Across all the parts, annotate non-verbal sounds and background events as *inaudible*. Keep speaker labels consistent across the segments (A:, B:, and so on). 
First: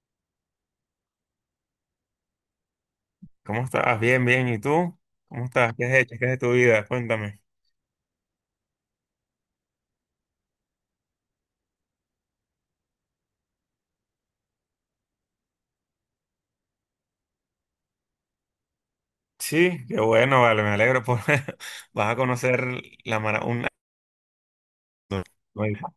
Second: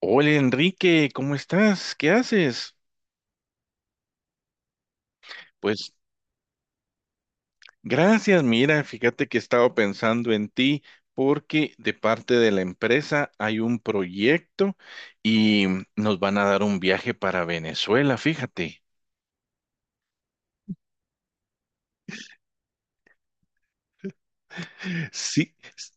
A: Hola Enrique, ¿cómo estás? ¿Qué haces?
B: ¿Cómo estás? Bien, bien. ¿Y tú? ¿Cómo estás? ¿Qué
A: Pues
B: has hecho? ¿Qué es de tu vida? Cuéntame.
A: gracias, mira, fíjate que he estado pensando en ti porque de parte de la empresa hay un proyecto y nos van a dar un viaje para Venezuela, fíjate.
B: Sí, qué bueno, vale, me alegro por *laughs* vas a conocer la mara un-
A: Sí,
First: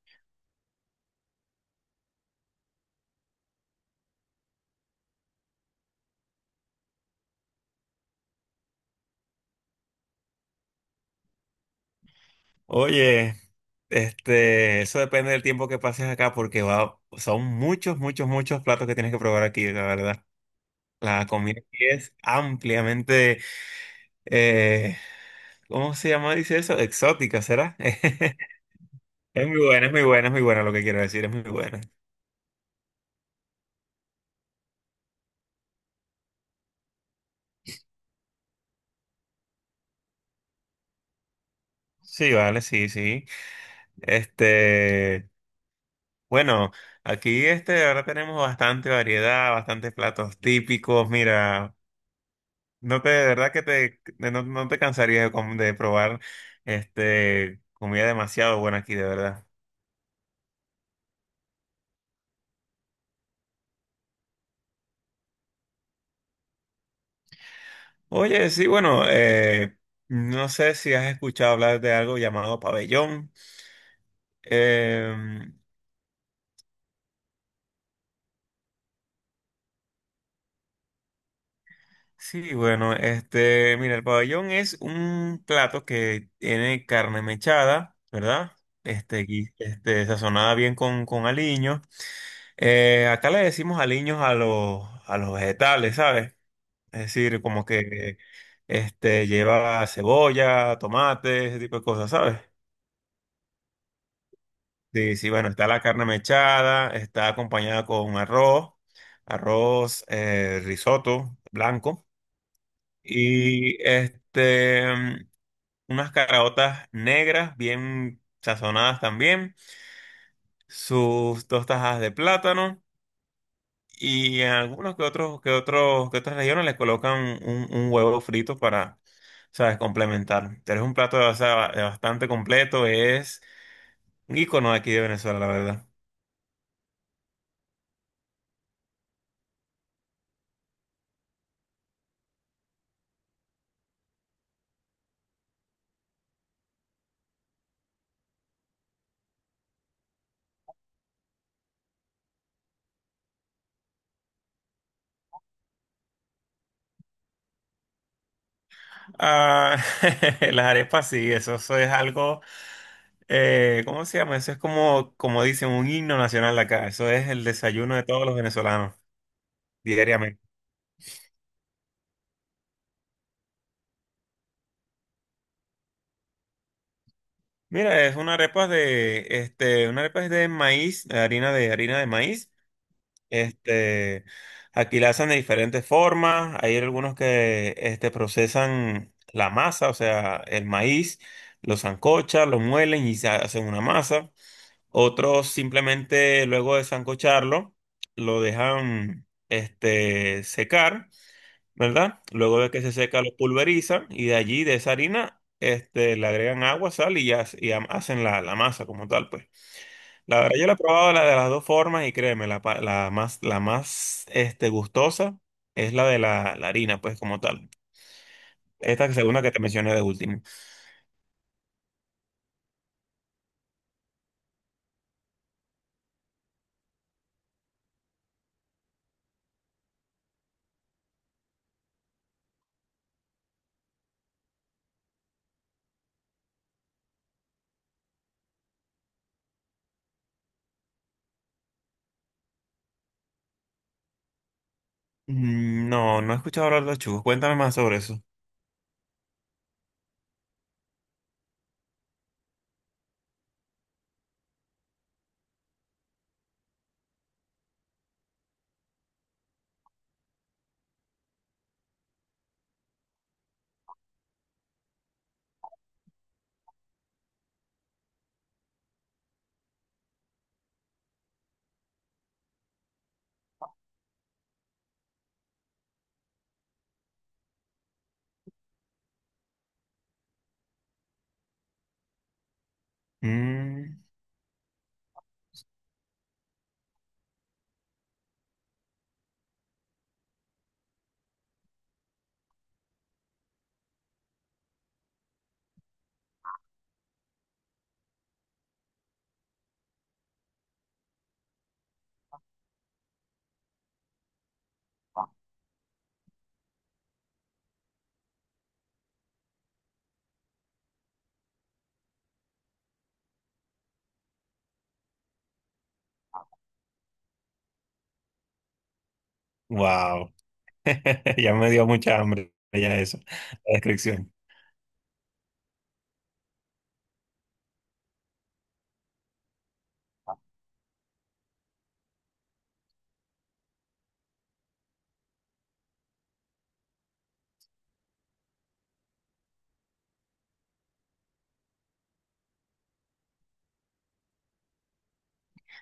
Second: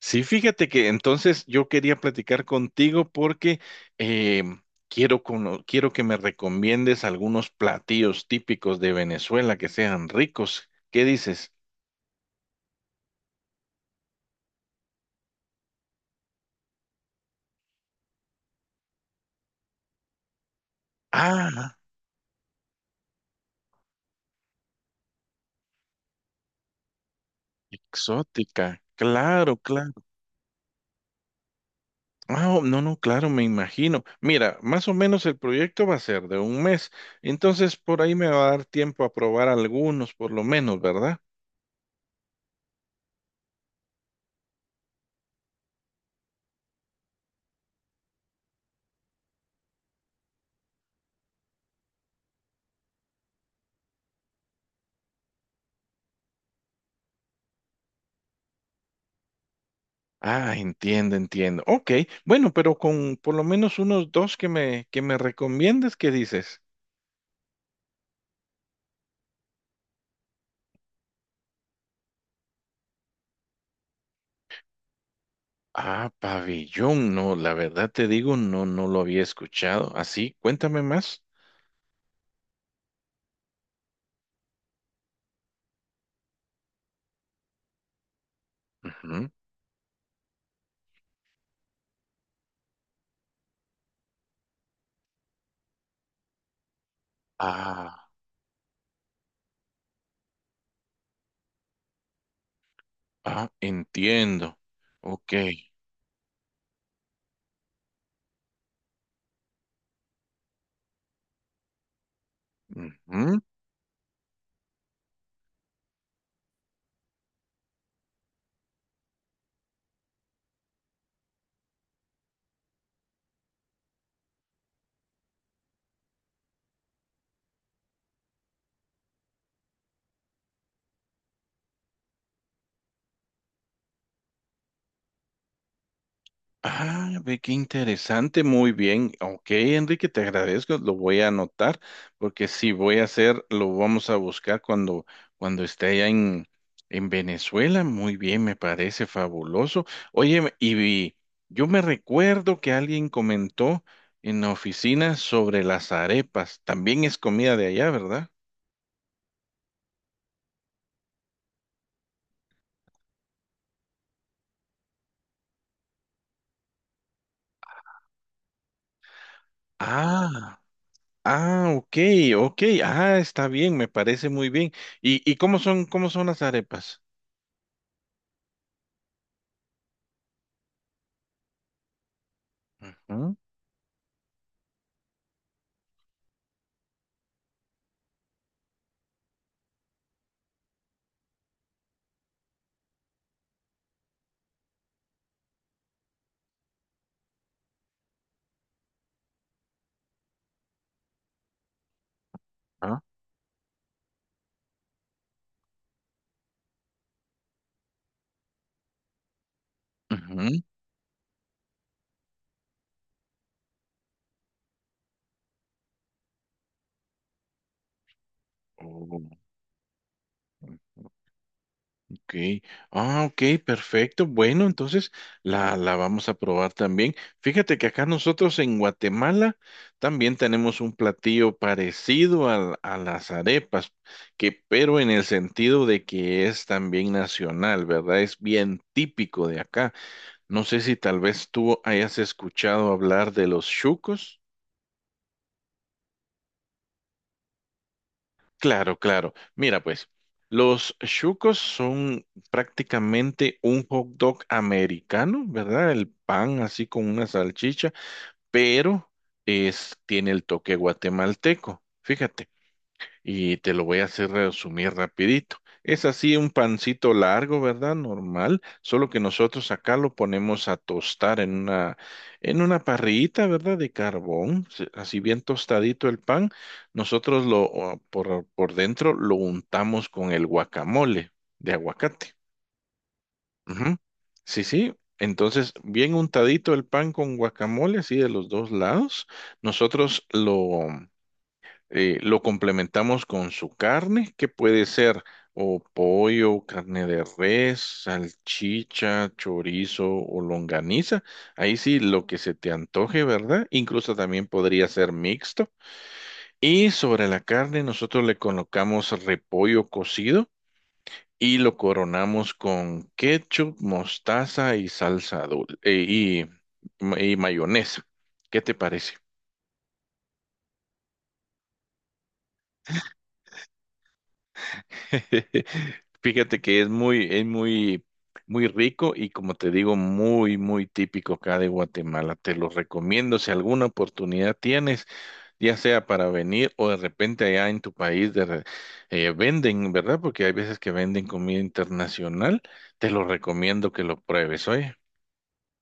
A: sí, fíjate que entonces yo quería platicar contigo porque eh, quiero, quiero que me recomiendes algunos platillos típicos de Venezuela que sean ricos. ¿Qué dices?
B: Oye, eso depende del tiempo que pases acá porque va, son muchos, muchos platos que tienes que probar aquí, la verdad. La comida
A: Ah.
B: aquí es ampliamente, eh, ¿cómo se llama? Dice eso, exótica, ¿será? *laughs*
A: Exótica,
B: Es
A: claro,
B: muy buena, es
A: claro.
B: muy buena, es muy buena lo que quiero decir, es muy buena.
A: Ah, oh, no, no, claro, me imagino. Mira, más o menos el proyecto va a ser de un mes, entonces por ahí me va a dar tiempo a probar algunos, por lo menos, ¿verdad?
B: Sí, vale, sí, sí. Este, Bueno, aquí ahora tenemos bastante variedad, bastantes platos típicos. Mira, no te, de verdad que te, de- no, no te cansarías de, com- de probar comida demasiado buena aquí, de verdad.
A: Ah, entiendo, entiendo. Ok, bueno, pero con por lo menos unos dos que me recomiendes, ¿qué dices?
B: Oye, sí, bueno, no sé si has escuchado hablar de algo llamado pabellón. Eh,
A: Ah, pabellón, no, la verdad te digo, no, no lo había escuchado. Así, cuéntame más.
B: sí, bueno, mira, el pabellón es un plato que tiene carne mechada, ¿verdad?
A: Ujú.
B: Gui- sazonada bien con aliño. Acá le decimos aliños a los vegetales, ¿sabes? Es decir, como
A: Ah,
B: que lleva cebolla, tomate, ese tipo de cosas, ¿sabes?
A: ah, entiendo.
B: Sí, sí,
A: Ok.
B: bueno, está la carne mechada, está acompañada con arroz, risotto blanco
A: Ujú.
B: y unas caraotas negras bien sazonadas también, sus dos tajas de plátano. Y en algunos que otros, que otras regiones le colocan un huevo frito para, sabes, complementar. Pero es un plato, o sea, ba- bastante completo, es un icono aquí de Venezuela, la verdad.
A: Ah, ve qué interesante, muy bien. Ok, Enrique, te agradezco, lo voy a anotar, porque si voy a hacer, lo vamos a buscar cuando esté en Venezuela. Muy bien, me parece fabuloso. Oye, yo me recuerdo que alguien comentó en la oficina sobre las arepas. También es comida de allá, ¿verdad?
B: Ah, *laughs* las arepas sí, eso es algo, ¿cómo se llama? Eso es como, como dicen, un himno nacional de acá. Eso es el desayuno de todos los venezolanos, diariamente.
A: Ah, ah, ok, ok, ah, está bien, me parece muy bien. ¿ y cómo son las arepas?
B: Mira, es una arepa de, una arepa es de maíz, harina de maíz.
A: Ujú.
B: Este, aquí la hacen de diferentes formas. Hay algunos que procesan la masa, o sea, el maíz, lo sancochan, lo muelen y se hacen una masa. Otros simplemente luego de sancocharlo, lo dejan secar, ¿verdad? Luego de que se seca, lo pulverizan y de allí, de esa harina, le agregan agua, sal y, ya- y ha- hacen la, la masa como tal, pues. La verdad,
A: Ujú.
B: yo la he probado la de las dos formas y créeme, la, pa- la más gustosa es la de la, la harina, pues como tal. Esta
A: Oh,
B: segunda que te mencioné de último.
A: ok. Ah, ok, perfecto. Bueno, entonces la vamos a probar también. Fíjate que acá nosotros en Guatemala también tenemos un platillo parecido a las arepas, que, pero en el sentido de que es también nacional, ¿verdad? Es bien típico de acá. No sé si tal vez tú hayas escuchado hablar de los chucos.
B: Mm, no, no he escuchado hablar de los churros. Cuéntame más sobre eso.
A: Claro, claro. Mira, pues, los chucos son prácticamente un hot dog americano, ¿verdad? El pan así con una salchicha, pero es, tiene el toque guatemalteco. Fíjate y te lo voy a hacer resumir rapidito. Es así un pancito largo, ¿verdad? Normal, solo que nosotros acá lo ponemos a tostar en una parrillita, ¿verdad? De carbón, así bien tostadito el pan. Nosotros lo, o, por dentro lo untamos con el guacamole de aguacate. Ujú.
B: Mm,
A: Sí, sí. Entonces, bien untadito el pan con guacamole, así de los dos lados. Nosotros lo complementamos con su carne, que puede ser o pollo, carne de res, salchicha, chorizo o longaniza. Ahí sí, lo que se te antoje, ¿verdad? Incluso también podría ser mixto. Y sobre la carne nosotros le colocamos repollo cocido y lo coronamos con ketchup, mostaza y salsa dulce y mayonesa. ¿Qué te parece?
B: wow. *laughs* Ya me dio mucha hambre ya eso, la descripción.
A: *laughs* Fíjate que es muy, muy rico y como te digo, muy, muy típico acá de Guatemala. Te lo recomiendo si alguna oportunidad tienes, ya sea para venir o de repente allá en tu país venden, ¿verdad? Porque hay veces que venden comida internacional. Te lo recomiendo que lo pruebes, oye.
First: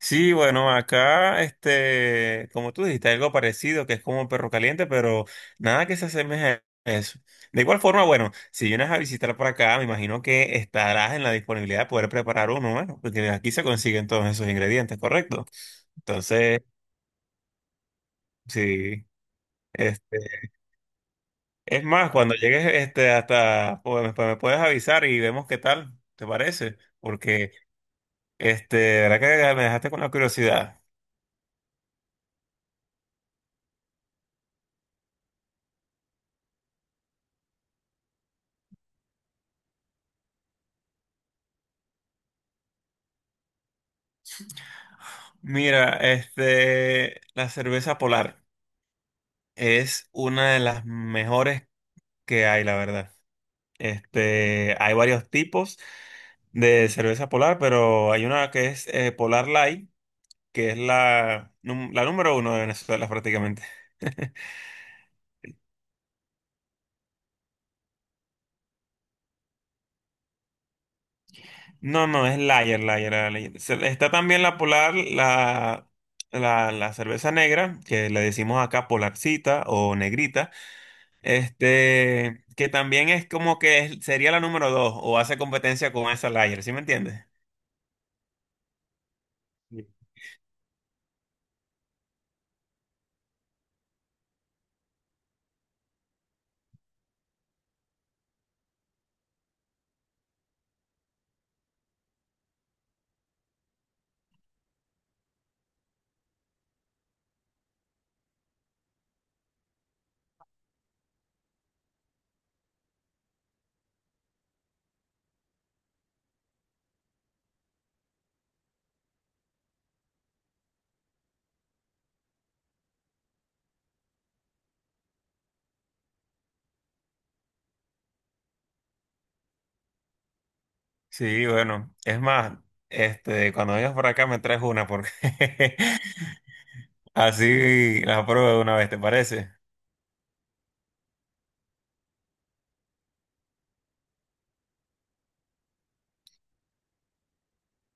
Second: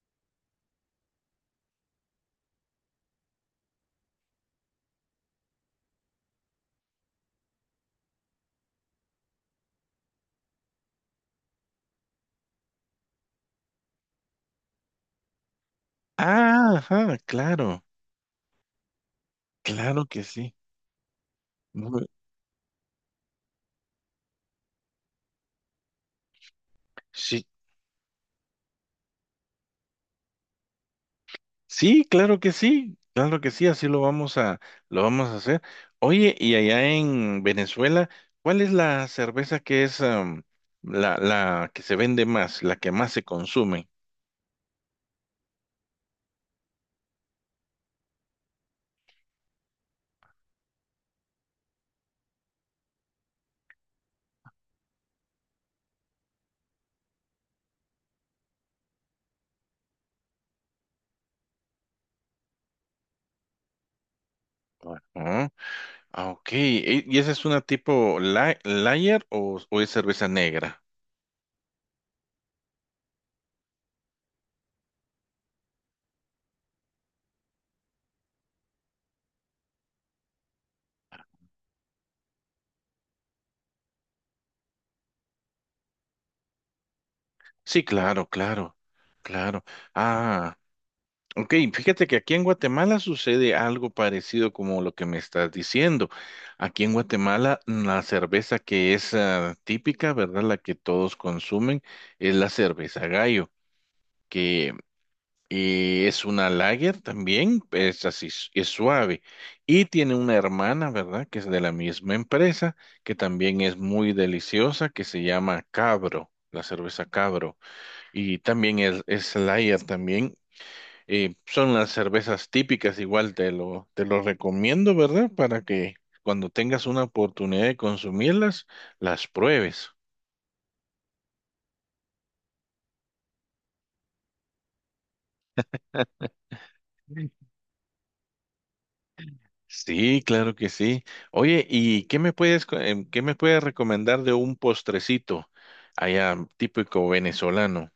B: Sí, bueno, acá, como tú dijiste, algo parecido, que es como un perro caliente, pero nada que se asemeje a eso. De igual forma, bueno, si vienes a visitar por acá, me imagino que estarás en la disponibilidad de poder preparar uno, bueno, porque aquí se consiguen todos esos ingredientes, ¿correcto? Entonces,
A: Ah, ajá, claro,
B: sí,
A: claro que
B: este,
A: sí.
B: es
A: Muy-
B: más, cuando llegues, hasta, pues, me puedes avisar y vemos qué tal, ¿te parece?
A: Sí,
B: Porque, la verdad que me dejaste con la curiosidad.
A: sí, claro que sí, claro que sí, así lo vamos a hacer. Oye, y allá en Venezuela, ¿cuál es la cerveza que es la que se vende más, la que más se consume?
B: Mira, la cerveza Polar es una de las mejores que hay, la verdad. Hay varios tipos de cerveza Polar, pero hay una que es Polar Light, que es la, num- la número uno de Venezuela prácticamente. *laughs*
A: Ah, ah, ok. ¿Y esa es una tipo lager o es cerveza negra?
B: No, no, es Lager, Lager. La Lager. Se- Está también la Polar, la cerveza negra, que le decimos acá Polarcita o Negrita. Que también es como que es- sería la número dos o hace competencia con esa Layer, ¿sí me entiendes?
A: Sí, claro, claro, claro.
B: Sí.
A: Ah. Ok, fíjate que aquí en Guatemala sucede algo parecido como lo que me estás diciendo. Aquí en Guatemala la cerveza que es típica, ¿verdad? La que todos consumen es la cerveza Gallo, que es una lager también, es así, es suave. Y tiene una hermana, ¿verdad? Que es de la misma empresa, que también es muy deliciosa, que se llama Cabro, la cerveza Cabro. Y también es lager también. Son unas cervezas típicas, igual te lo recomiendo, ¿verdad? Para que cuando tengas una oportunidad de consumirlas, las pruebes.
B: Sí, bueno, es más, cuando vengas por acá me traes una porque *laughs*
A: Mm.
B: así la pruebo de una vez, ¿te parece?
A: Sí, claro que sí. Oye, ¿y qué me puedes, qué me puedes recomendar de un postrecito allá típico venezolano?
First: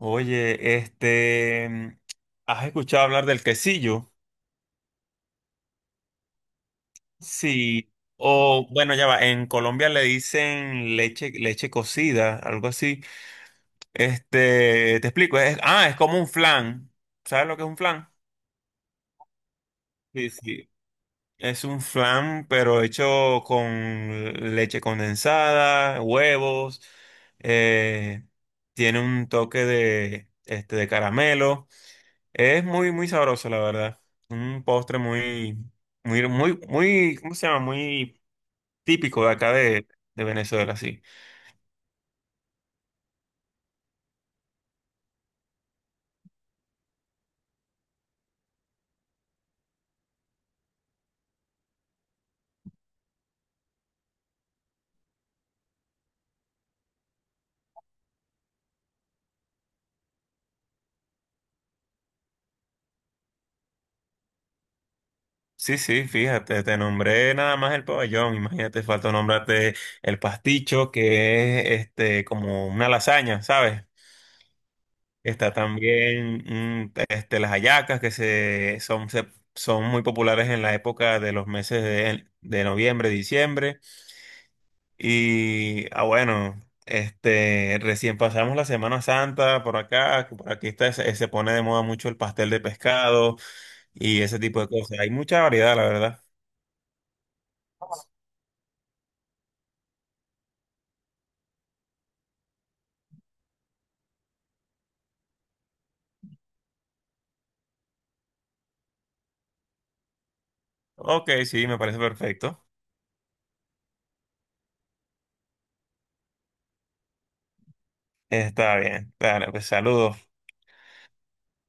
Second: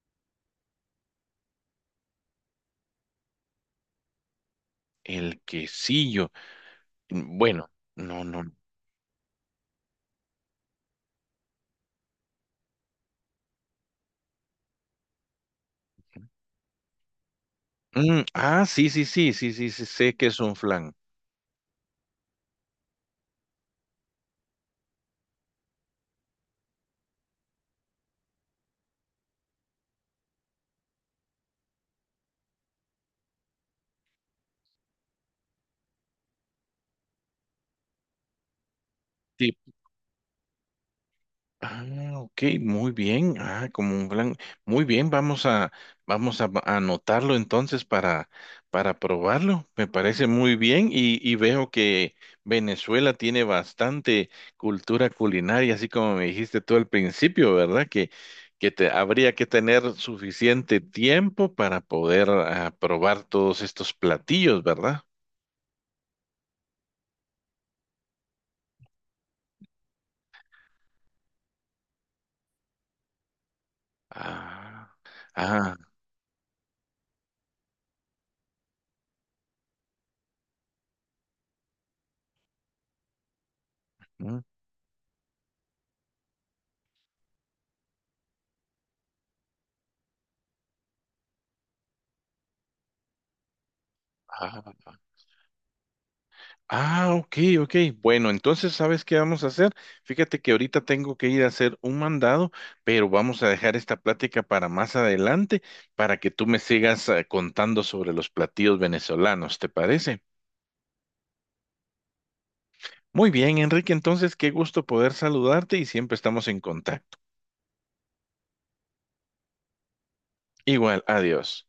B: Oye, ¿has escuchado hablar del quesillo?
A: El quesillo. Mm, bueno,
B: Sí,
A: no, no.
B: o bueno, ya va, en Colombia le dicen leche, leche cocida, algo así. Te explico, es, ah, es como un flan. ¿Sabes lo que es un flan?
A: Mm, ah, sí, sí, sí, sí, sí, sí, sé que
B: Sí,
A: es un
B: sí.
A: flan.
B: Es un flan, pero hecho con leche condensada, huevos, eh, tiene un toque de, de caramelo. Es muy, muy sabroso, la verdad. Un postre muy, muy, muy, muy, ¿cómo se llama? Muy típico de acá
A: Sí,
B: de Venezuela, sí.
A: ah, ok, muy bien. Ah, como un plan. Muy bien, a anotarlo entonces para probarlo. Me parece muy bien y veo que Venezuela tiene bastante cultura culinaria, así como me dijiste tú al principio, ¿verdad? Que, habría que tener suficiente tiempo para poder probar todos estos platillos, ¿verdad?
B: Sí, sí, fíjate, te nombré nada más el pabellón. Imagínate, falta nombrarte el pasticho, que es como una lasaña, ¿sabes?
A: Ah,
B: Está
A: ah,
B: también las hallacas que se- son muy populares en la época de los meses de noviembre, diciembre.
A: mm,
B: Y ah, bueno, recién pasamos la Semana Santa por acá, que por aquí está, se pone de moda mucho el pastel de pescado y ese tipo de
A: ah.
B: cosas. Hay mucha variedad, la verdad.
A: Ah, ok, ok. Bueno, entonces, ¿sabes qué vamos a hacer? Fíjate que ahorita tengo que ir a hacer un mandado, pero vamos a dejar esta plática para más adelante, para que tú me sigas contando sobre los platillos venezolanos, ¿te parece?
B: Ok, sí, me parece perfecto.
A: Muy bien, Enrique, entonces, qué gusto poder saludarte y siempre estamos en contacto.
B: Está bien. Claro, pues saludos.
A: Igual, adiós.